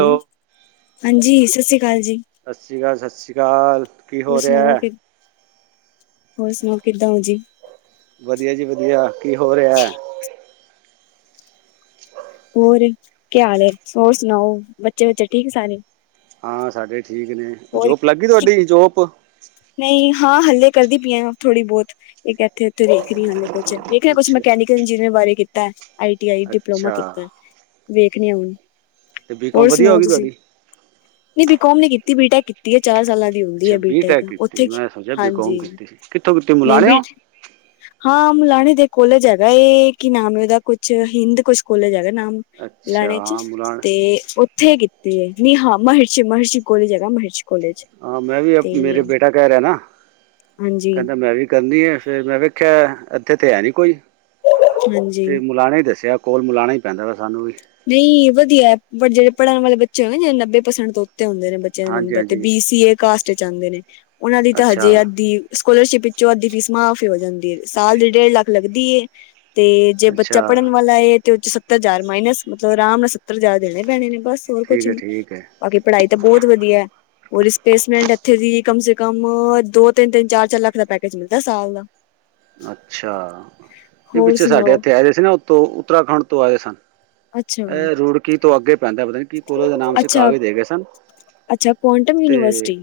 Hello ਹਾਂਜੀ ਸਤਿ ਸ੍ਰੀ ਅਕਾਲ ਜੀ। ਸਤਿ ਸ਼੍ਰੀ ਅਕਾਲ ਸਤਿ ਸ਼੍ਰੀ ਅਕਾਲ ਕੀ ਹੋਰ ਹੋ ਸੁਣਾਓ ਰਿਹਾ। ਕਿ ਹੋਰ ਸੁਣਾਓ ਕਿੱਦਾਂ ਹੋ ਜੀ? ਵਧੀਆ ਜੀ ਵਧੀਆ ਕੀ ਹੋ ਰਿਹਾ ਹੈ। ਹੋਰ ਕੀ ਹਾਲ ਹੋਰ ਸੁਣਾਓ ਬੱਚੇ ਬੱਚੇ ਠੀਕ ਸਾਰੇ ਹਾਂ ਸਾਡੇ ਠੀਕ ਨੇ ਹੋਰ ਜੋਪ ਲੱਗੀ ਤੁਹਾਡੀ ਜੋਪ ਨਹੀਂ ਹਾਂ ਹਲੇ ਕਰਦੀ ਪਈਆਂ ਥੋੜ੍ਹੀ ਬਹੁਤ ਇਹ ਕੱਥੇ ਉੱਥੇ ਦੇੇਖ ਰ ਹਾਲੇ ਕੁਛ ਵੇਖਿਆ ਕੁਛ ਅੱਛਾ ਮਕੈਨੀਕਲ ਇੰਜੀਨੀਅਰਿੰਗ ਬਾਰੇ ਕੀਤਾ ਆਈ ਟੀ ਆਈ ਡਿਪਲੋਮਾ ਅੱਛਾ ਕੀਤਾ। ਵੇਖ ਨ ਆਣ ਤੇ ਬੀਕੋਮ ਹੋਰ ਵਧੀਆ ਹੋ ਸੁਣਾਓ ਗਈ ਤੁਸੀਂ। ਤੁਹਾਡੀ ਨਹੀਂ ਬੀਕੋਮ ਨੇ ਕੀਤੀ ਬੀਟੈਕ ਕੀਤੀ ਹੈ ਚਾਰ ਸਾਲਾਂ ਦੀ ਹੁੰਦੀ ਹੈ ਬੀਟੈਕ। ਤੇ ਉੱਥੇ ਮੈਂ ਸੋਚਿਆ ਬੀਕੌਮ ਹਾਂਜੀ ਕੀਤੀ ਸੀ ਕਿੱਥੋਂ ਕਿਤੇ ਨਹੀਂ ਬੀ ਮਲਾਣੇਓ ਹਾਂ ਮੁਲਾਣੇ ਦੇ ਕੋਲਜ ਹੈਗਾ ਇਹ ਕੀ ਨਾਮ ਉਹਦਾ ਕੁਛ ਹਿੰਦ ਕੁਛ ਕੋਲਜ ਹੈਗਾ ਨਾਮ। ਅੱਛਾ ਲਾਣੇ ਚ ਹਾਂ ਮੁਲਾਣੇ ਤੇ ੱਥੇ ਕੀਤੀ ਹੈ। ਨੀ ਹਾਂ ਮਹਿਰਸ਼ੀ ਮਹਰਸ਼ੀ ਕੋਲੀ ਜਗ੍ਹਾ ਮਹਰਸ਼ੀ। ਹਾਂ ਮੈਂ ਵੀ ਮੇਰੇ ਬੇਟਾ ਕਹਿ ਰਿਹਾ ਨਾ ਹਾਂਜੀ ਕਹਿੰਦਾ ਮੈਂ ਵੀ। ਕਰਨੀ ਹੈ ਫੇਰ ਮੈਂ ਵੇਖਿਆ ਇੱਥੇ ਤੇ ਹੈ ਨੀ ਕੋਈ ਹਾਂਜੀ ਤੇ ਮੁਲਾਾਨੇ ਹੀ ਦੱਸਿਆ। ਕੋਲ ਮਲਾਣਾ ਹੀ ਪੈਂਦਾ ਵਾ ਸਾਨੂੰ ਵੀ। ਨਹੀਂ ਵਧੀਆ ਪਰ ਜਿਹੜੇ ਪੜ੍ਹਨ ਵਾਲੇ ਬੱਚੇ ਹੋਏ ਨੱਬੇ ਪ੍ਰਸੈਂਟ ਉੱਤੇ ਹੁੰਦੇ ਨੇ ਬੱਚ ਬ ਹਾਂਜੀ ਨੰਬਰ ਤੇ ਹਾਂਜੀ ਬੀ ਸੀ ਏ ਕਾਸਟ ਚ ਆਉਂਦੇ ਨੇ ਉਹਨਾ ਲਈ ਤਾਂ ਅੱਛਾ ਹਜੇ ਅ ਦੀ ਸਕੋਲਰਸ਼ਿਪ ਵਿੱਚੋਂ ਅੱਧ ਦੀ ਫੀਸ ਮਾਫ਼ੀ ਹੋ ਜਾਂਦੀ ਹੈ। ਸਾਲ ਦੀ ਡੇਢ ਲੱਖ ਲੱਗਦੀ ਏ। ਤੇ ਜੇ ਬੱਚਾ ਅੱਛਾ ਪੜ੍ਹਨ ਵਾਲਾ ਤੇ ਉਹਦੇ ਚ ਸੱਤਰ ਹਜ਼ਾਰ ਮਾਇਨਸ ਮਤਲਬ ਆਰਾਮ ਨਾਲ ਸੱਤਰ ਹਜ਼ਾਰ ਦੇਣੇ ਪੈਣੇ ਨੇ ਬਸ। ਹੋਰ ਠੀਕ ਕੁਛ ਹੈ ਨੀ, ਠੀਕ ਹੈ ਅੱਗੇ ਪੜ੍ਹਾਈ ਤਾਂ ਬਹੁਤ ਵਧੀਆ ਹੈ। ਉਹ ਰਿਸਪਲੇਸਮੈਂਟ ਇੱਥੇ ਦੀ ਕਮ ਸੇ ਕਮ ਦੋ ਤਿੰਨ ਤਿੰਨ ਚਾਰ ਚਾਰ ਲੱਖ ਦਾ ਪੈਕੇਜ ਮਿਲਦਾ ਸਾਲ ਦਾ। ਅੱਛਾ ਨਹੀਂ ਹੋਰ ਪਿੱਛੇ ਸਾਡੇ ਸੁਣਾਓ ਇੱਥੇ ਆਏ ਸੀ ਨਾ ਉਤੋਂ ਉੱਤਰਾਖੰਡ ਤੋਂ ਆਏ ਸਨ। ਅੱਛਾ ਅਹ ਰੁੜਕੀ ਤੋਂ ਅੱਗੇ ਪੈਂਦਾ ਪਤਾ ਨੀ। ਕਿ ਕੋਲੇ ਦੇ ਨਾਮ ਸੀ ਅੱਛਾ ਕਾਵਿ ਦੇ ਗਏ ਸਨ ਅੱਛਾ ਕੁਆਂਟਮ ਤੇ। ਯੂਨੀਵਰਸਿਟੀ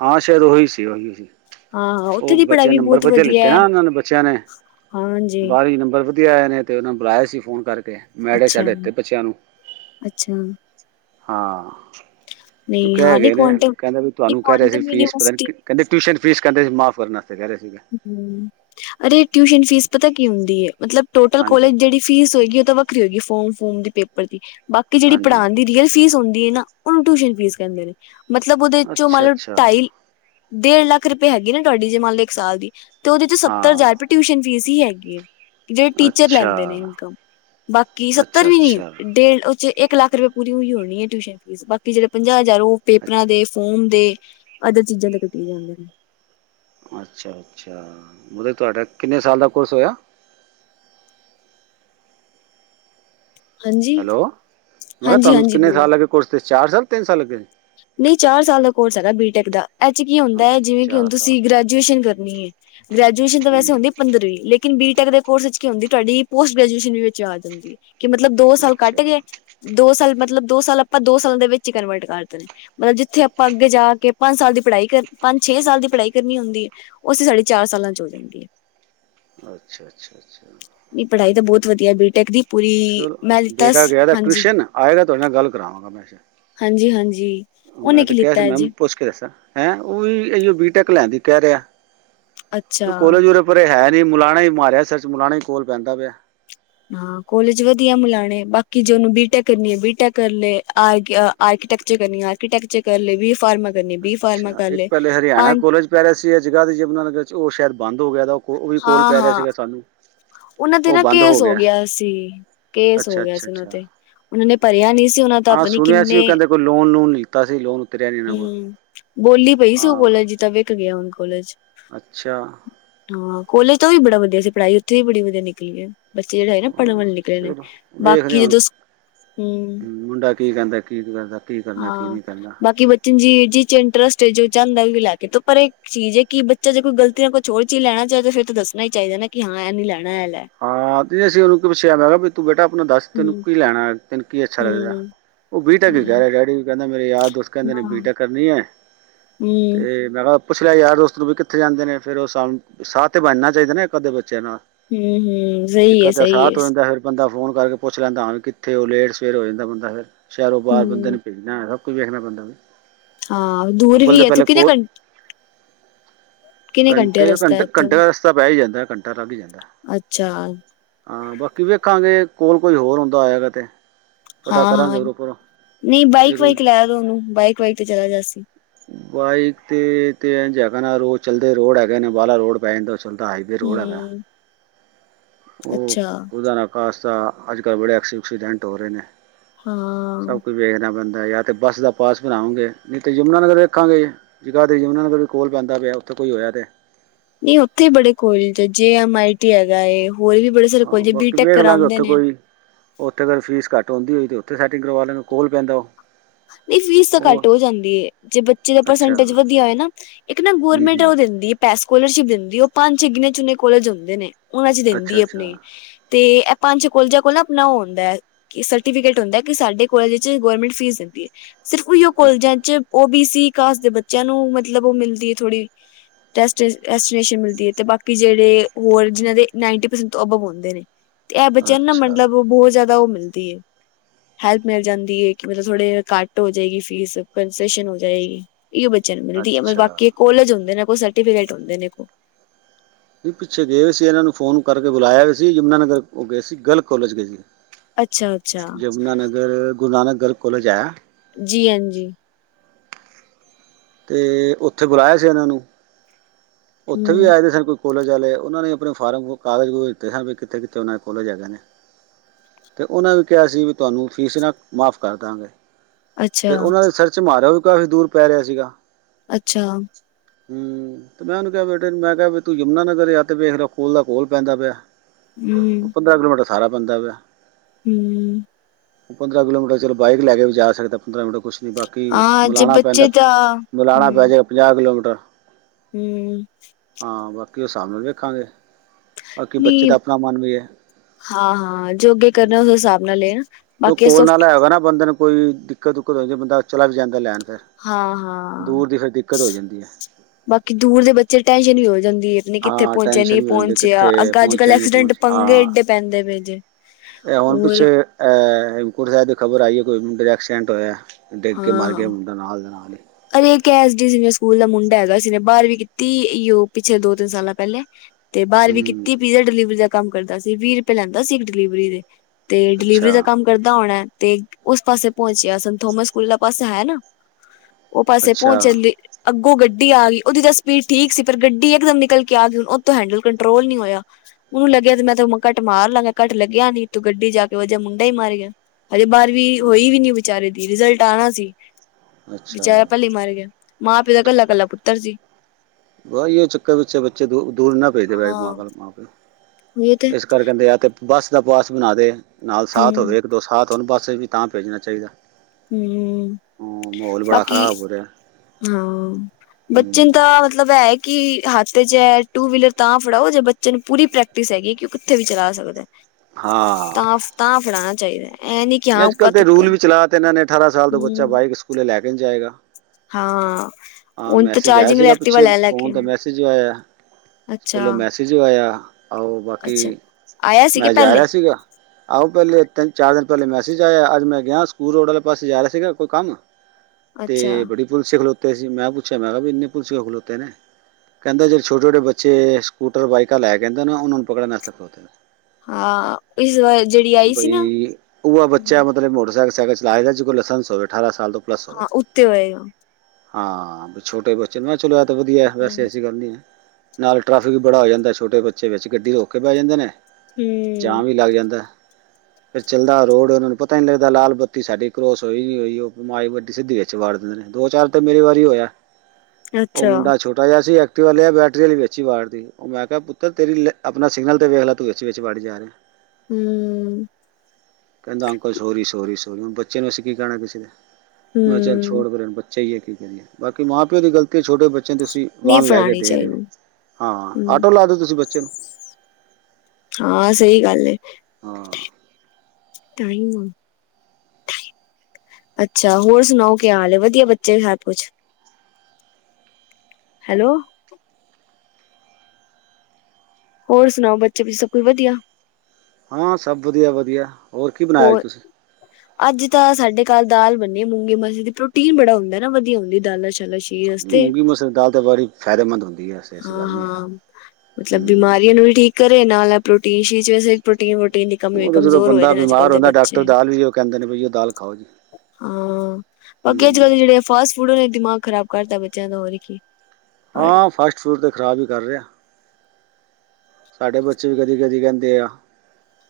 ਹਾਂ ਸ਼ਾਇਦ ਉਹੀ ਸੀ, ਉਹੀ ਸੀ। ਹਾਂ ਹਾਂ ਉੱਥੇ ਉਹ ਦੀ ਪੜ੍ਹਾਈ ਬੱਚਿਆਂ ਵੀ ਨੰਬਰ ਬਹੁਤ ਵਧੀਆ ਲਿੱਤੇ ਹੈ ਨਾ, ਉਹਨਾਂ ਨੇ ਬੱਚਿਆਂ ਨੇ, ਹਾਂਜੀ ਬਾਹਰਵੀ ਚ ਨੰਬਰ ਵਧੀਆ। ਦੇ ਆਏ ਨੇ ਤੇ, ਉਹਨਾਂ ਨੂੰ ਬੁਲਾਇਆ ਸੀ ਫੋਨ ਕਰਕੇ। ਮੈਡਲ ਅੱਛਾ ਸ਼ੈਡਲ ਦਿੱਤੇ ਬੱਚਿਆਂ ਨੂੰ ਅੱਛਾ। ਹਾਂ, ਤੇ ਨਹੀਂ ਹਾਂ ਕਹਿ ਨਹੀਂ ਰਹੇ ਨੇ ਕੁਆਂਟਮ ਕਹਿੰਦਾ ਵੀ ਨਹੀਂ ਤੁਹਾਨੂੰ ਕਹਿ ਰਿਹਾ ਸੀ ਕੁਆਂਟਮ ਫੀਸ ਪਤਾ ਯੂਨੀਵਰਸਿਟੀ ਨਹੀਂ। ਕਹਿੰਦੇ ਟਿਊਸ਼ਨ ਫੀਸ ਕਹਿੰਦੇ ਸੀ ਮਾਫ਼ ਕਰਨ ਵਾਸਤੇ ਕਹਿ ਰਹੇ ਸੀਗੇ। ਹਮ, ਅਰੇ ਟਿਊਸ਼ਨ ਫੀਸ ਪਤਾ ਕੀ ਹੁੰਦੀ ਐ। ਮਤਲਬ ਟੋਟਲ ਹਾਂਜੀ ਕੋਲੇਜ ਜਿਹੜੀ ਫੀਸ ਹੋਏਗੀ ਉਹ ਤਾਂ ਵੱਖਰੀ ਹੋਏਗੀ ਫੋਮ ਫੂਮ ਦੀ ਪੇਪਰ ਦੀ ਬਾਕੀ ਜਿਹੜੀ ਹਾਂਜੀ ਪੜ੍ਹਾਉਣ ਦੀ ਫੀਸ। ਰੀਅਲ ਫੀਸ ਹੁੰਦੀ ਹੈ ਨਾ, ਉਹਨੂੰ ਟਿਊਸ਼ਨ ਫੀਸ ਕਹਿੰਦੇ ਨੇ। ਮਤਲਬ ਉਹਦੇ ਚੋਂ ਮਨ ਅੱਛਾ ਲਓ ਅੱਛਾ ਢਾਈ ਡੇਢ ਲੱਖ ਰੁਪਏ ਹੈਗੀ ਨਾ ਤੁਹਾਡੀ ਜੇ ਮੰਨ ਲਓ ਇੱਕ ਸਾਲ ਦੀ ਤੇ ਉਹਦੇ ਚ ਸੱਤਰ ਹਾਂ ਹਜ਼ਾਰ ਰੁਪਏ। ਟਿਊਸ਼ਨ ਫੀਸ ਹੀ ਹੈਗੀ ਹੈ। ਜਿਹੜੇ ਟੀਚਰ ਅੱਛਾ ਲੈਂਦੇ ਨੇ ਇਨਕਮ ਬਾਕੀ ਸੱਤਰ ਅੱਛਾ ਵੀ ਅੱਛਾ ਨੀ ਡੇਢ। ਇਕ ਲੱਖ ਰੁਪਏ ਪੂਰੀ ਹੋਈ ਹੋਣੀ ਹੈ। ਟਿਊਸ਼ਨ ਫੀਸ ਬਾਕੀ ਜਿਹੜੇ ਪੰਜਾਹ ਹਜ਼ਾਰ ਉਹ ਪੇਪਰਾਂ ਦੇ ਫੋਮ ਦੇ। ਅਦਰ ਚੀਜ਼ਾਂ ਤੇ ਕਟੀ ਜਾਂਦੇ ਨੇ। ਅੱਛਾ, ਅੱਛਾ ਮਤਲਬ ਤੁਹਾਡਾ ਕਿੰਨੇ ਸਾਲ ਦਾ ਕੋਰਸ ਹੋਇਆ। ਹਾਂਜੀ ਹੈਲੋ, ਮੈਂ ਕਿਹਾ ਹਾਂਜੀ ਤੁਹਾਨੂੰ ਹਾਂਜੀ ਕਿੰਨੇ ਬੋਲੋ ਸਾਲ ਲੱਗੇ ਕੋਰਸ ਦੇ ਚਾਰ ਸਾਲ ਤਿੰਨ ਸਾਲ ਲੱਗੇ? ਨਹੀਂ ਚਾਰ ਸਾਲ ਦਾ ਕੋਰਸ ਹੈਗਾ ਬੀਟੈਕ ਦਾ ਇਹ ਚ ਕੀ ਹੁੰਦਾ ਹੈ ਅੱਛਾ ਜਿਵੇਂ ਕਿ ਹੁਣ ਚਾਰ ਸਾਲ ਤੁਸੀਂ ਗ੍ਰੈਜੂਏਸ਼ਨ ਕਰਨੀ ਹੈ। ਗ੍ਰੈਜੂਏਸ਼ਨ ਤਾਂ ਹੂੰ ਵੈਸੇ ਹੁੰਦੀ ਹੈ ਪੰਦਰਵੀਂ। ਲੇਕਿਨ ਬੀਟੈਕ ਦੇ ਕੋਰਸ ਵਿੱਚ ਕੀ ਹੁੰਦੀ ਤੁਹਾਡੀ ਪੋਸਟ ਗ੍ਰੈਜੂਏਸ਼ਨ ਵਿੱਚ ਆ ਜਾਂਦੀ ਹੈ ਕਿ ਮਤਲਬ ਦੋ ਸਾਲ ਅੱਛਾ ਕੱਟ ਗਏ। ਦੋ ਸਾਲ ਮਤਲਬ ਦੋ ਸਾਲ ਆਪਾਂ ਦੋ ਸਾਲਾਂ ਦੇ ਵਿੱਚ ਹੀ ਕਨਵਰਟ ਕਰ ਦਿੰਨੇ। ਮਤਲਬ ਜਿੱਥੇ ਆਪਾਂ ਅੱਗੇ ਜਾ ਕੇ ਪੰਜ ਸਾਲ ਦੀ ਪੜ੍ਹਾਈ ਕਰ ਪੰਜ ਛੇ ਸਾਲ ਦੀ ਪੜ੍ਹਾਈ ਕਰਨੀ ਹੁੰਦੀ ਹੈ। ਉਹ ਸੀ ਸਾਡੀੇ ਚਾਰ ਸਾਲਾਂ ਚ ਹੋ ਜਾਂਦੀ ਹੈ। ਅੱਛਾ, ਅੱਛਾ, ਅੱਛਾ। ਨਹੀਂ ਪੜ੍ਹਾਈ ਤਾਂ ਬਹੁਤ ਵਧੀਆ ਬੀਟੈਕ ਦੀ, ਪੂਰੀ ਚਲੋ ਮੈਲਟਸ ਬੇਟਾ ਗਿਆ ਤਾਂ ਹਾਂਜੀ। ਟਿਊਸ਼ਨ ਆਏਗਾ, ਤੁਹਾਡੇ ਨਾਲ ਗੱਲ ਕਰਾਵਾਂਗਾ ਮੈ। ਹਾਂਜੀ ਹਾਂਜੀ। ਮੈਂ ਉਹਨੇ ਕੀ ਤੇ ਕਿਹਾ ਲਿੱਤਾ ਸੀ, ਹੈ ਮੈਂ ਵੀ ਜੀ ਪੁੱਛ ਕੇ ਦੱਸਾਂ ਹੈਂ ਉਹ ਵੀ ਇਹ ਉਹ ਬੀਟੈਕ ਲੈਂਣ ਕਹਿ ਰਿਹਾਂ ਐ। ਕਿਉ ਅੱਛਾ ਕਾਲਜ ਉਰੇ ਪਰੇ ਹੈ ਨਹੀਂ ਮੁਲਾਣਾ ਹੀ ਮਾਰਿਆ ਸਰਚ ਮਲਾਣਾ ਹੀ ਕੋਲ ਪੈਂਦਾ ਪਿਆ ਹੈ। ਹਾਂ ਕੋਲੇਜ ਵਧੀਆ ਮੁਲਾਣੇ, ਬਾਕੀ ਜੇ ਉਹਨੂੰ ਬੀਟੈਕ ਕਰਨੀ ਆ ਬੀਟੈਕ ਕਰਲੇ ਆਈ ਟੀ ਆ। ਆਰਕੀਟੈਕਚਰ ਕਰਨੀ ਆਰਕੀਟੈਕਚਰ ਕਰ ਲਏ ਬੀ ਫਾਰਮ ਅੱਛਾ, ਇੱਕ ਪਹਿਲੇ ਹਰਿਆਣਾ ਕੋਲੇਜ। ਪਹਿਲੇ ਸੀ ਇਹ ਜਗਾਦਰੀ ਯਮੁਨਾਨਗਰ ਚੋ ਉਹ ਸ਼ਾਇਦ ਬੰਦ ਹੋ ਗਿਆ ਦਾ, ਔ ਓਹੀ ਕੋਲ ਹਾਂ ਪੈ ਰਿਹਾ ਹਾਂ ਸੀਗਾ ਸਾਨੂੰ। ਉਹਨਾਂ ਤੇ ਨਾ ਕੇਸ ਹੋ ਗਿਆ ਸੀ, ਕੇਸ ਹੋ ਅੱਛਾ, ਗਿਆ ਅੱਛਾ, ਸੀ ਉਹਨਾਂ ਅੱਛਾ। ਤੇ। ਉਹਨਾਂ ਨੇ ਭਰਿਆ ਨੀ ਸੀ ਉਹਨਾਂ ਤਾਂ ਹਾਂ ਪਤਾ ਨੀ ਸੁਣਿਆ ਸੀ ਕਿੰਨੇ ਉਹ ਕਹਿੰਦੇ ਕੋਈ ਲੋਨ ਲੂਨ ਲਿੱਤਾ ਸੀ ਲੋਨ ਉਤਰਿਆ ਨੀ ਇਹਨਾਂ ਕੋਲ ਹਮ ਬੋਲੀ ਪਈ ਸੀ ਉਹ ਹਾਂ ਕੋਲਜ ਦੀ ਤਾਂ ਵਿਕ ਗਿਆ ਹੁਣ ਕੋਲਜ। ਅੱਛਾ। ਹਾਂ, ਕੋਲੇਜ ਤਾਂ ਉਹ ਵੀ ਬੜਾ ਵਧੀਆ ਸੀ, ਪੜ੍ਹਾਈ ਉੱਥੇ ਵੀ ਬੜੀ ਵਧੀਆ ਨਿਕਲੀ ਹੈ। ਬੱਚੇ ਜਿਹੜੇ ਹੈਗੇ ਨਾ ਪੜ੍ਹਨ ਵਾਲੇ ਨਿਕਲੇ ਨੇ ਚਲੋ ਵੇਖਦੇ ਬਾਕੀ ਹੁਣ ਜਦੋਂ ਹਮ ਮੁੰਡਾ ਕੀ ਕਹਿੰਦਾ ਐ ਕੀ ਕਰਦਾ ਕੀ ਕਰਨਾ ਕੀ ਨਹੀਂ ਕਰਨਾ। ਚੀਜ਼ ਜਿਸ ਚੀਜ਼ ਚ ਇੰਟਰਸਟ ਹੈ, ਜੋ ਚਾਹੁੰਦਾ ਓਹੀ ਲੈ ਕੇ, ਤੋਂ ਪਰ ਇੱਕ ਚੀਜ਼ ਹੈ ਕਿ ਬੱਚਾ ਜੇ ਕੋਈ ਗਲਤ। ਤੇ ਕੁਝ ਹੋਰ ਚੀਜ਼ ਲੈਣਾ ਚਾਹੇ ਫਿਰ ਤਾਂ ਦੱਸਣਾ ਹੀ ਚਹੀਦਾ ਹੈ ਨਾ, ਕਿ ਹਾਂ ਇਹ ਨੀ ਲੈਣਾ ਇਹ ਲੈ। ਹਾਂ ਤੇ ਅਸੀਂ ਉਹਨੂੰ ਕੀ ਪੁੱਛਿਆ ਮੈਂ ਕਿਹਾ ਬਈ ਵੀ ਤੂੰ ਬੇਟਾ ਆਪਣਾ ਦੱਸ ਤੈਨੂੰ ਹਮ ਕੀ ਲੈਣਾ ਹੈ। ਤੈਨੂੰ ਕੀ ਅੱਛਾ ਲੱਗਦਾ ਹੈ ਹਮ ਓਹ ਬੀਟੈਕ ਕੀ ਕਹਿ ਹਮ ਰਿਹਾ, ਡੈਡੀ ਵੀ ਕਹਿੰਦਾ ਮੇਰੇ ਯਾਰ ਦੋਸਤ ਕਹਿੰਦੇ ਨੇ ਹਾਂ ਬੀਟੈਕ। ਕਰਨੀ ਹੈ, ਹਮ ਅਤੇ ਮੈਂ ਕਿਹਾ ਪੁੱਛ ਲਿਆ ਯਾਰ ਦੋਸਤ ਵੀ ਕਿੱਥੇ ਜਾਂਦੇ ਨੇ ਫਿਰ ਉਹ ਸ ਸਾਹ ਤੇ ਬਣਨਾ ਚਾਹੀਦਾ ਨੇ ਇੱਕ ਅਧੇ ਬੱਚਿਆਂ ਨਾਲ ਹਮ ਹਮ ਇੱਕ ਸਹੀਏ ਅੱਧਾ ਸਕੀਏ। ਸਾਥ ਹੋ ਜਾਂਦਾ ਫਿਰ ਬੰਦਾ ਫੋਨ ਕਰਕੇ ਪੁੱਛ ਲੈਂਦਾ ਹਾਂ, ਵੀ ਕਿੱਥੇ ਉਹ ਲੇਟ ਸਵੇਰੇ ਹੋ ਜਾਂਦਾ ਬੰਦਾ ਫਿਰ ਸ਼ਹਿਰੋਂ ਬਾਹਰ ਬੰਦੇ ਹਮ ਨੂੰ ਸਭ ਕੋਈ ਵੇਖਣਾ ਪੈਂਦਾ ਵੀ [unintelligible] ਹਾਂ ਦੂਰ ਅੱਬਲ ਵੀ ਤਾਂ ਪਹਿਲੇ ਇਥੋਂ ਕਿਹਨੇ ਕੋਲ ਘੰਟੇ ਘੰਟੇ ਦਾ ਰਸਤਾ ਘੰਟ ਹੈ ਇਥੋਂ ਘੰਟੇ ਦਾ ਰਸਤਾ ਪੈ ਹੀ ਜਾਂਦਾ ਘੰਟਾ ਲੱਗ ਜਾਂਦਾ ਅੱਛਾ। ਹਾਂ ਬਾਕੀ ਵੇਖਾਂਗੇ ਕੋਲ ਕੋਈ ਹੋਰ ਹੁੰਦਾ ਆਏਗਾ ਤੇ ਪਤਾ ਹਾਂ ਕਰਾਂਗੇ ਹਾਂ ਉਰੋ ਪਰੋ ਨਹੀਂ ਜੇ ਬਾਈਕ ਕੋਈ ਵਾਈਕ ਲੈ ਦਓ ਉਹਨੂੰ ਬਾਈਕ ਵਾਈਕ ਤੇ ਚਲਾ ਜਾਸੀ ਬਾਈਕ ਤੇ ਤੇ ਇੰਝ ਹੈਗਾ ਨਾ ਰੋਜ਼ ਚੱਲਦੇ ਰੋਡ ਹੈਗੇ ਨੇ ਬਾਹਲਾ ਰੋਡ ਪੈ ਜਾਂਦਾ ਸਤ ਹਾਈਵੇ ਰੋਡ ਹੈਗਾ ਹਮ ਉਹ ਅੱਛਾ ਖਦਾ ਨਾ ਖ਼ਾਸ਼ਤਾ ਅੱਜ ਕੱਲ੍ਹ ਬੜੇ ਐਕਸੀ ਐਕਸੀਡੈਂਟ ਹੋ ਰਹੇ ਨੇ ਹਾਂ ਸਭ ਕੁਝ ਵੇਖਣਾ ਪੈਂਦਾ ਯ ਤੇ ਬੱਸ ਦਾ ਪਾਸ ਬਣਾਵਾਂਗੇ ਨਹੀਂ ਤੇ ਯਮੁਨਾ ਨਗਰ ਵੇਖਾਂਗੇੇ। ਜਿਗਾਾ ਦੇ ਜ ਉਹਨਾਂ ਨੂੰ ਵੀ ਕੋਲ ਪੈਂਦਾ ਪਿਆ ਉੱਥੇ ਕੋਈ ਹੋਇਆ ਤਾਂ ਨਹੀਂ ਉੱਥੇ ਬੜੇ college J M I T ਹੈਗਾ ਹੋਰ ਵੀ ਬੜੇ ਸਾਰੇ ਹਾਂ ਕੋਲਜ ਬਾਕੀ ਬੀਟੈਕ ਵੇਖ ਲਾਂਗੇ ਕਰਾਉਂਦੇ ਉੱਥੇ ਨੇ ਕੋਈ ਉੱਥੇ ਅਗਰ ਫੀਸ ਘੱਟ ਹੁੰਦੀ ਹੋਈ ਤੇ ਉਥੇ ਸੈਟਿੰਗ ਕਰਵਾ ਲਣ ਕੋਲ ਪੈਂਦਾ ਉਹ। ਨਹੀਂ ਫੀਸ ਤਾਂ ਉਹ ਘੱਟ ਹੋ ਜਾਂਦੀ ਹੈ, ਜੇ ਬੱਚੇ ਦਾ ਅੱਛਾ ਪਰਸੈਂਟੇਜ ਹੂੰ ਵਧੀਆ ਹੋਵੇ ਨਾ ਇੱਕ ਨਾ ਗੌਰਰਮੈਂਟ ਹੂੰ ਉਹ ਦਿੰਦੀ ਹੈ ਪੈ ਸਕੋਲਰਸ਼ਿਪ ਦਿੰਦੀ ਉਹ ਪੰਜ ਛੇ ਗਿਨੇ ਚੁਨੇ ਕੋਾਲਜ ਹੁੰਦੇ ਨੇ ਉਹਨਾਂ ਚ ਅੱਛਾ ਦਿੰਦੀ ਅੱਛਾ ਆਪਣੇ ਤੇ ਇਹ ਪੰਜ ਕੋਲਜਾ ਕੋਲ ਨਾ ਅਪਣਾ ਓ ਹੁੰਦਾ ਹੈ ਕਿ ਸਰਟੀਫਿਕੇਟ ਹੁੰਦਾ ਕਿ ਸਾਡੇ ਕੋਲਜ ਚ ਗੌਰਮੈਂਟ ਫੀਸ ਦਿੰਦੀ ਹੈ, ਸਿਰਫ ਉਓ ਅ- ਕੋਲਜਾਂ ਚ ਉਹਓ ਬੀ ਸੀ ਕਾਸਟ ਦੇ ਬੱਚਿਆਂ ਨੂੰ ਮਤਲਬ ਉਹ ਮਿਲਦੀ ਹੈ ਥੋੜ੍ਹੀ [unintelligible] ਬਾਕੀ ਜਿਹੜੇ ਹੋਰ ਜਿ ਦੇ ਨਸਟ ਅ ਆਉਂਦੇ ਨੇ ਤੇ ਇਹ ਬੱਚਿਆਂ ਨੂੰ ਨਾ ਅੱਛਾ ਮਤਲਬ ਬਹੁਤ ਜਿਆਦਾ ਉਹ ਮਿਲਦੀ ਹੈ, ਹੈਲਪ ਮਿਲ ਜਾਂਦੀ ਹੈ। ਕਿ ਮਤਲਬ ਥੋੜੇ ਘੱਟ ਹੋ ਜਾਏਗੀ ਫੀਸ ਕੰਸੇਸ਼ਨ ਹੋ ਜਾਏਗੀ ਇਹੋ ਬੱਚਿਆਂ ਨੂੰ ਮਿਲਦੀ ਹੈ ਮਤਲਬ ਅੱਛਾ ਬਾਕੀ ਕੋਲੇਜ ਹੁੰਦੇ ਨੇ, ਦੇਖੋ ਸਰਟੀਫਿਕੇਟ ਹੁੰਦੇ ਨੇ ਦੇਖੋ ਨਹੀਂ ਪਿੱਛੇ ਗਏ ਵੀ ਸੀ ਇਹਨਾਂ ਨੂੰ ਫੋਨ ਕਰਕੇ ਬੁਲਾਇਆ ਵੀ ਸੀ ਯਮੁਨਾਨਗਰ ਉਹ ਗਏ ਸੀ ਗਰਲ ਕੋਲਜ ਗਏ ਸੀ ਅੱਛਾ ਅੱਛਾ ਯਮੁਨਾਾਨਗਰ ਗੁਰੂ ਨਾਨਕ ਗਰਗ ਕੋਲੇਜ ਐ ਜੀ ਹਾਂਜੀ। ਤੇ ਉੱਥੇ ਬੁਲਾਇਆ ਸੀ ਇਹਨਾਂ ਨੂੰ ਉੱਥੇ ਵੀ ਹਮ ਆਏ ਸਨ ਕੋਈ ਕੋਲਜ ਵਾਲੇ ਉਹਨਾਂ ਨੇ ਆਪਣੇ ਫਾਰਮ ਕਾਗਜ਼ੂਜ ਦਿੱਤੇ ਸਨ ਵੀ ਕਿੱਥੇ ਕਿੱਥੇ ਉਹਨਾਂ ਦੇ ਕੋਲੇਜ ਹੈਗੇ ਨੇ ਅਤੇ ਉਹਨਾਂ ਵੀ ਕਿਹਾ ਸੀ ਵੀ ਤੁਹਾਨੂੰ ਫੀਸ ਨਾ ਮਾਫ਼ ਕਰ ਦਵਾਂਗੇ ਫਿਰ ਅੱਛਾ ਉਹਨਾਂ ਨੇ ਸਰਚ ਮਾਰਿਆ ਵੀ ਕਾਫ਼ੀ ਦੂਰ ਪੈ ਰਿਹਾ ਸੀਗਾ। ਅੱਛਾ। ਹਮ। ਅਤੇ ਮੈਂ ਉਹਨੂੰ ਕਿਹਾ ਬੇਟੇ ਮੈਂ ਕਿਹਾ ਵੀ ਤੂੰ ਯਮੁਨਾ ਨਗਰ ਆ ਅਤੇ ਵੇਖ ਰ ਕੋਲ ਦਾ ਕੋਲ ਪੈਂਦਾ ਪਿਆ। ਉਹ ਹਮ। ਪੰਦਰਾਂ ਕਿਲੋਮੀਟਰ ਸਾਰਾ ਬਣਦਾ ਪਿਆ। ਹਮ। ਉਹ ਪੰਦਰਾਂ ਕਿਲੋਮੀਟਰ ਚਲੋ ਬਾਈਕ ਲੈ ਕੇ ਵੀ ਜਾ ਸਕਦਾ ਪੰਦਰਾਂ ਮੀਟਰ ਕੁਛ ਅਤੇ ਬਾਕੀ ਹਾਂ ਜੇ ਬੁਲਾਉਣਾ ਪੈਂਦਾ ਬੱਚੇ ਤਾਂ ਬੁਲਾਉਣਾ ਪੈ ਹਮ ਜਾਵੇ ਪੰਜਾਹ ਕਿਲੋਮੀਟਰ ਹਮ। ਹਾਂ ਬਾਕੀ ਓ ਹਿਸਾਬ ਨਾਲ ਵੀ ਵੇਖਾਂਗੇ ਬਾਕੀ ਬੱਚੇ ਦਾ ਨਹੀਂ ਆਪਣਾ ਮਨ ਵੀ ਹੈ। ਹਾਂ ਹਾਂ ਜੋ ਅੱਗੇ ਕਰਨਾ ਉਸ ਹਿਸਾਬ ਨਾਲ ਹੈ ਨਾ, ਉਹ ਬਾਕੀ ਕੋਲ ਨਾਲ ਸੋਫਟ ਹੈਗਾ ਨਾ ਬੰਦੇ ਨੂੰ ਕੋਈ ਦਿੱਕਤ ਉੱਕਤ ਹੋ ਜਾਂਦੀ ਬੰਦਾ ਚਲਾ ਵੀ ਜਾਂਦਾ ਲੈਣ ਫਿਰ ਹਾਂ ਹਾਂ ਦੂਰ ਦੀ ਫਿਰ ਦਿੱਕਤ ਹੋ ਜਾਂਦੀ ਹੈ ਬਾਕੀ ਦੂਰ ਦੇ ਬੱਚੇ ਟੈਨਸ਼ਨ ਵੀ ਹੋ ਜਾਂਦੀ ਹੈ ਕਿੱਥੇ ਹਾਂ ਪਹੁੰਚਿਆ ਟੈਨਸ਼ਨ ਨਹੀਂ ਵੀ ਹੋ ਜਾਂਦੀ ਪਹੁੰਚਿਆ ਅੱ ਕਿੱਥੇ ਅੱਜ ਕੱਲ੍ਹ ਪਹੁੰਚਿਆ ਨਹੀਂ ਐਕਸੀਡੈਂਟ ਪਹੁੰਚ ਪੰਗੇ ਹਾਂ ਈ ਤੇ ਪੈਂਦੇ ਪਏ ਜੇ ਇਹ ਹੁਣ ਹੋਰ ਤੁਸੀਂ ਅ ਹੇਮ ਕੁੰਟ ਸਾਹਿਬ ਦੀ ਖਬਰ ਆਈ ਏ ਕੋਈ ਮੁੰਡੇ ਦਾ ਐਕਸੀਡੈਂਟ ਹੋਇਆ, ਡਿੱਗ ਕੇ ਹਾਂ ਮਾਰ ਹਾਂ ਗਿਆ ਮੁੰਡਾ ਨਾਲ ਦੇ ਨਾਲ ਈ। ਅਰੇ ਇੱਕ ਐਸ ਡੀ ਸੀਨੀਅਰ ਸਕੂਲ ਦਾ ਮੁੰਡਾ ਹੈਗਾ ਸੀ ਉਸਨੇ ਬਾਰਵੀਂ ਕੀਤੀ ਏਈਓ ਪਿਛਲੇ ਦੋ-ਤਿੰਨ ਸਾਲਾਂ ਪਹਿਲੇ। ਤੇ ਬਾਰਵੀਂ ਹੂੰ ਕੀਤੀ ਪੀਜ਼ਾ ਡਿਲੀਵਰੀ ਦਾ ਕੰਮ ਕਰਦਾ ਸੀ, ਵੀਹ ਰੁਪਏ ਲੈਂਦਾ ਸੀ ਇੱਕ ਡਿਲੀਵਰੀ ਦੇ। ਤੇ ਡਿਲੀਵਰੀ ਅੱਛਾ ਦਾ ਕੰਮ ਕਰਦਾ ਹੋਣਾ ਤੇ ਓਸ ਪਾਸੇ ਪਹੁੰਚਿਆ ਸੰਤ ਥੋਮਸ ਸਕੂਲ ਦਾ ਪਾਸਾ ਹੈ ਨਾ। ਓ ਪਾਸੇ ਅੱਛਾ ਪਹੁੰਚਨ ਲੀ ਅੱਗੋਂ ਗੱਡੀ ਆ ਗੀ, ਓਦੀ ਤਾ ਸਪੀਡ ਠੀਕ ਸੀ ਪਰ ਗੱਡੀ ਇਕਦਮ ਨਿਕਲ ਕੇ ਆ ਗੀ, ਹੁਣ ਓ ਤੋਂ ਹੈਂਡਲ ਕੰਟਰੋਲ ਨੀ ਹੋਇਆ। ਓਨੂੰ ਲੱਗਿਆ ਤੇ ਮੈਂ ਤੇ ਹੁਨ ਕੱਟ ਮਾਰ ਲਾਂਗਾ, ਕੱਟ ਲੱਗਿਆ ਨੀ ਤੂੰ ਗੱਡੀ ਜਾ ਕੇ ਵਜਯਾ, ਮੁੰਡਾ ਹੀ ਮਾਰ ਗਿਆ। ਹਜੇ ਬਾਰਵੀਂ ਹੋਈ ਵੀ ਨਹੀਂ ਵਿਚਾਰੇ ਦੀ, ਰਿਜਲਟ ਆਣਾ ਸੀ। ਅੱਛਾ ਵਿਚਾਰਾ ਪਹਿਲਾਂ ਈ ਮਰ ਗਿਆ, ਮਾਂ-ਪਿਓ ਦਾ ਕੱਲਾ-ਕੱਲਾ ਪੁੱਤਰ ਸੀ। ਵਈ ਅਇਓ ਚੱਕਰ ਪਿੱਛੇ ਬੱਚੇ ਦੁ ਦੂਰ ਨੀ ਨਾ ਭੇਜਦੇ ਪਏ ਹਾਂ ਮਾਂ-ਬਾਪ, ਮਾਂ ਪਿਓ। ਉਹੀ ਤੇ ਇਸ ਕਰ ਕਹਿੰਦੇ ਯਾ ਤੇ ਬੱਸ ਦਾ ਪਾਸ ਬਨਾ ਦੇ ਨਾਲ ਸਾਥ ਹੂੰ ਹੋਵੇ ਇੱਕ ਦੋ ਸਾਥ ਤੁਹਾਨੂੰ ਬਸ ਵਿੱਚ ਵੀ ਤਾਂ ਭੇਜਨਾ ਚਾਈਦਾ। ਹੂੰ। ਬੜਾ ਬਾਕੀ ਖ਼ਰਾਬ ਹੋ ਰਿਹਾ ਹਾ, ਬੱਚੇ ਨੂੰ ਹੂੰ ਤਾਂ ਮਤਲਬ ਐ ਕੀ ਹੱਥ ਚ ਟੂ ਵੀਲਰ ਤਾਂ ਫੜਾਓ ਜੇ ਬੱਚੇ ਨੂੰ ਪੂਰੀ ਪ੍ਰੈਕਟਿਸ ਹੈਗੀ ਕਿ ਓ ਕਿੱਥੇ ਵੀ ਚਲਾ ਸਕਦਾ ਐ। ਹਾਂ, ਤਾਂ, ਤਾਂ ਫੜਾਣਾ ਚਾਈਦਾ ਐਂ ਤਾਂ ਨੀ ਕਿ ਨਈ ਹਾਂ ਉੱਕਾ ਅੱਜ-ਕੱਲ੍ਹ ਤੇ ਤੁੱਕਾ ਰੂਲ ਵੀ ਚਲਾਾ ਤੇ ਏਨਾਂ ਨੇ, ਅਠਾਰਾਂ ਸਾਲ ਤੋਂ ਬੱਚਾ ਹੂੰ ਬਾਈਕ ਸਕੂਲੇ ਲੈ ਕੇ ਨੀ ਜਾਏਗਾ। ਹਾਂ ਹਾਂ, ਹੁਨ ਤਾਂ ਮੈਸੇਜ ਆਇਆ ਚਾਰਜਿੰਗ ਸੀਗਾ ਐਕਟੀਿਵਾ ਪਿੱਛੇ ਲੈ-ਲੈ ਫੋਨ ਕੇ ਤੇ ਮੈਸੇਜ ਜੋ ਆਇਆ, ਅੱਛਾ ਸਕੂਲੋਂ ਮੈਸੇਜ ਜੋ ਆਇਆ। ਆਹੋ, ਅੱਛਾ ਬਾਕੀ ਆਇਆ ਸੀ ਕਿ ਮੈਂ ਜਾ ਪਹਿਲੇ ਰਿਹਾ ਸੀਗਾ। ਆਹੋ, ਪਹਿਲੇ ਤਿੰਨ-ਚਾਰ ਦਿਨ ਪਹਿਲੇ ਮੈਸੇਜ ਆਇਆ, ਅੱਜ ਮੈਂ ਗਿਆ ਸਕੂਲ ਰੋਡ ਵਾਲੇ ਪਾਸੇ, ਜਾ ਰਿਹਾ ਸੀਗਾ ਕੋਈ ਕੰਮ। ਅੱਛਾ ਤੇ ਬੜੀ ਪੁਲਸੀਏ ਖਲੋਤੇ ਸੀ, ਮੈਂ ਪੁੱਛਿਆ, ਮੈਂ ਕਿਹਾ ਵੀ ਇੰਨੇ ਪੁਲਸੀਏ ਕਿਉਂ ਖਲੋਤੇ ਨੇ? ਕਹਿੰਦੇ ਜੇੜੇ ਛੋਟੇ-ਛੋਟੇ ਬੱਚੇ ਸਕੂਟਰ, ਬਾਈਕਾਂ ਲੈ ਕੇ ਆਂਦੇ ਓਨਾਂ ਨੂੰ ਪਕੜਨ ਆਸਤੇ ਖਲੋਤੇ ਨੇ। ਹਾਂ, ਇਸ ਵਾਰ ਜੇੜੀ ਆਈ ਸੀ ਨਾ। ਓਵਾ ਬੱਚਾ ਮਤਲਬ ਮੋਟਰਸਾਈਕਲ, ਸਾਈਕਲ ਚਲਾਏਗਾ, ਜਿਦੇ ਕੋਲ ਲਸੰਸ ਹੋਵੇ ਅਠਾਰਾਂ ਸਾਲ ਤੋਂ ਪਲੱਸ ਹੋਵੇ। ਹਾਂ ਉੱਤੇ ਹੋਏਗਾ। ਹਾਂ ਵੀ ਛੋਟੇ ਬੱਚੇ ਨੇ, ਮੈਂ ਚਲੋ ਐ ਤਾਂ ਵਧੀਆ ਵੈਸੇ ਹਮ ਐਸੀ ਗੱਲ ਨੀ ਐ। ਨਾਲ ਟ੍ਰੈਫਿਕ ਬੜਾ ਹੋ ਜਾਂਦਾ, ਛੋਟੇ ਬੱਚੇ ਵਿੱਚ ਗੱਡੀ ਰੋਕ ਕੇ ਬਹਿ ਜਾਂਦੇ ਨੇ। ਜਾਮ ਵੀ ਲੱਗ ਜਾਂਦਾ। ਫੇਰ ਚੱਲਦਾ ਰੋਡ ਓਨਾਂ ਨੂੰ ਪਤਾ ਨੀ ਲੱਗਦਾ ਲਾਲ ਬੱਤੀ ਸਾਡੀ ਕਰੋਸ ਹੋਈ ਨੀ ਹੋਈ, ਉਹ [unintelligible] ਗੱਡੀ ਸਿੱਧੀ ਵਿੱਚ ਵਾੜ ਦਿੰਦੇ ਨੇ, ਦੋ-ਚਾਰ ਤੇ ਮੇਰੀ ਵਾਰੀ ਹੋਇਆ, ਓ ਅੱਛਾ ਮੁੰਡਾ ਛੋਟਾ ਜਿਹਾ ਸੀ ਐਕਟਿਵਾ ਲਿਆ ਬੈਟਰੀ ਵਾਲੀ ਵਿੱਚ ਈ ਵਾੜ ਤੀ। ਓ ਮੈਂ ਕਿਹਾ ਪੁੱਤਰ ਤੇਰੀ ਅਪਨਾ ਸਿਗਨਲ ਤੇ ਵੇਖ ਲੈ, ਤੂੰ ਵਿੱਚ-ਵਿੱਚ ਵਾੜੀ ਜਾ ਰਿਹਾ। ਹੂੰ। ਕਹਿੰਦਾ ਅੰਕਲ ਸੋਰੀ, ਸੋਰੀ, ਸੋਰੀ ਹੁਨ ਬੱਚੇ ਨੂੰ ਅਸੀਂ ਕੀ ਕਹਿਨਾ ਕਿਸੀ ਦੇ। ਮੈਂ ਚੱਲ ਹਮ ਛੋੜ ਪਰੇ, ਹੁਨ ਬੱਚਾ ਈ ਏ ਕੀ ਕਰੀਏ, ਬਾਕੀ ਮਾਂ ਪਿਓ ਦੀ ਗਲਤੀ ਕੇ ਛੋਟੇ ਬੱਚੇ ਤੁਸੀਂ ਨਹੀਂ ਵਾਹਨ ਲੈ ਕੇ ਫੜਾਉਣੀ ਦੇ ਰੇ ਓ, ਚਾਹੀਦੀ ਹਾਂ ਹਮ ਆਟੋ ਲੈ ਦੋ ਤੁਸੀਂ ਬੱਚੇ ਨੂੰ। ਹਾਂ ਸਈ ਗੱਲ ਏ। ਹਾਂ। ਟਾਈਮ ਆ। ਅੱਛਾ, ਹੋਰ ਸੁਨਾਓ ਕੇ ਹਾਲ ਏ, ਵਧੀਆ ਬੱਚੇ ਸਬ ਕੁਛ। ਹੈਲੋ। ਹੋਰ ਸੁਨਾਓ ਬੱਚੇ ਵੀ ਸਭ ਕੁਝ ਵਧੀਆ? ਹਾਂ ਸਭ ਵਧੀਆ-ਵਧੀਆ, ਹੋਰ ਕੀ ਬਨਇਆ ਅੱਜ ਹੋਰ ਤੁਸੀਂ? [inaudible] ਅੱਜ ਤਾਂ ਸਾਡੇ ਘਰ ਦਾਲ ਬਨੀ ਮੂੰਗੀ ਮਸਰੀ ਦੀ, ਪ੍ਰੋਟੀਨ ਬੜਾ ਹੁੰਦਾ ਨਾ, ਵਧੀਆ ਹੁੰਦੀ ਦਾਲਾਂ ਸ਼ਾਲਾਂ ਸ਼ਰੀਰ ਵਸਤੇ, ਮੂੰਗੀ ਮਸਰ ਦੀ ਦਾਲ ਤਾਂ ਬੜੀ ਫਾਇਦੇਮੰਦ ਹੁੰਦੀ ਹੈ ਐਸੀ ਐਸੀ ਗੱਲ ਨਹੀਂ ਹੈ ਹਾਂ-ਹਾਂ ਮਤਲਬ ਹੂੰ ਬਿਮਾਰੀਆਂ ਨੂੰ ਵੀ ਠੀਕ ਕਰੇ ਨਾਲ-ਨਾਲ, ਪ੍ਰੋਟੀਨ ਸ਼ੀ ਵੈਸੇ ਪ੍ਰੋਟੀਨ ਵਰਟੀਨ ਦੀ ਕਮੀ ਉਹ ਤਾਂ ਜਦੋਂ ਕਮਜ਼ੋਰ ਹੋਏ ਬੰਦਾ ਜਿਨ੍ਹਾਂ ਚ ਅੱਜ-ਕੱਲ ਬਿਮਾਰ ਦੇ ਹੁੰਦਾ ਬੱਚੇ, ਡਾਕਟਰ ਦਾਲ ਵੀ ਉਹ ਕਹਿੰਦੇ ਨੇ ਬਈ ਉਹ ਦਾਲ ਖਾਓ ਜੀ ਹਾਂ ਬਾਕੀ ਹੂੰ ਅੱਜ-ਕੱਲ ਦੇ ਜੇੜੇ ਫਾਸਟ ਫੂਡ ਨੇ ਦਿਮਾਗ ਖ਼ਰਾਬ ਕਰਤਾ ਬੱਚਿਆਂ ਦਾ ਹੋਰ ਕੀ। ਹਾਂ, ਫਾਸਟ ਫੂਡ ਤੇ ਖ਼ਰਾਬ ਈ ਕਰ ਰਿਹਾ। ਸਾਡੇ ਬੱਚੇ ਵੀ ਕਦੀ-ਕਦੀ ਕਹਿੰਦੇ ਆ,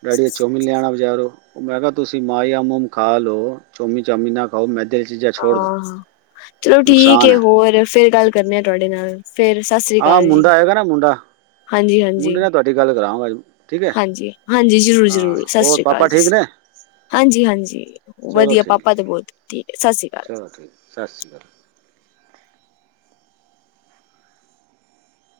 ਡੈਡੀ [unintelligible] ਵੀ ਲਿਆਣਾ ਬਜ਼ਾਰੋ। ਮੈਂ ਕਿਹਾ ਤੁਸੀਂ ਮਾਈਆ ਮਮ ਖਾ ਲ ਲੋ ਚਮੀ ਚਾਮੀ ਨਾ ਖਾਓ ਮੈਂਦੇ ਦੀਆਂ ਚੀਜਾਂ ਆਹ, ਚਲੋ ਠੀਕ ਹੈ ਹੋਰ ਫੇਰ ਗੱਲ ਕਰਨੀੇ ਆ ਤੁਹਾਡੇ ਨਾਲ। ਫੇਰ ਸਤਿ ਸ੍ਰੀ ਹਾਂ ਅਕਾਲ ਜੀ, ਮੁੰਡਾ ਆਏਗਾ ਨਾ ਮੁੰਡਾ ਹਾਂਜੀ-ਹਾਂਜੀ। ਮੁੰਡੇ ਨਾਲ ਤੁਹਾਡੀ ਗੱਲ ਕਰਾਂਵਾਂਗਾ ਜੀ। ਹਾਂਜੀ,, ਹਾਂਜੀ ਜ਼ਰੂਰ-ਜ਼ਰੂਰ ਸਤਿ ਹੋਰ ਸ਼੍ਰੀ ਅਕਾਲ ਪਾਪਾ ਜੀ। ਠੀਕ ਨੇ ਹਾਂਜੀ-ਹਾਂਜੀ, ਚਲੋ ਵਧੀਆ ਠੀਕ ਪਾਪਾ ਤੇ ਬਹੁਤ ਠੀਕ ਹੈ ਸਤਿ ਸ੍ਰੀ ਅਕਾਲ। ਚਲੋ ਠੀਕ ਸਤਿ ਸ਼੍ਰੀ ਅਕਾਲ।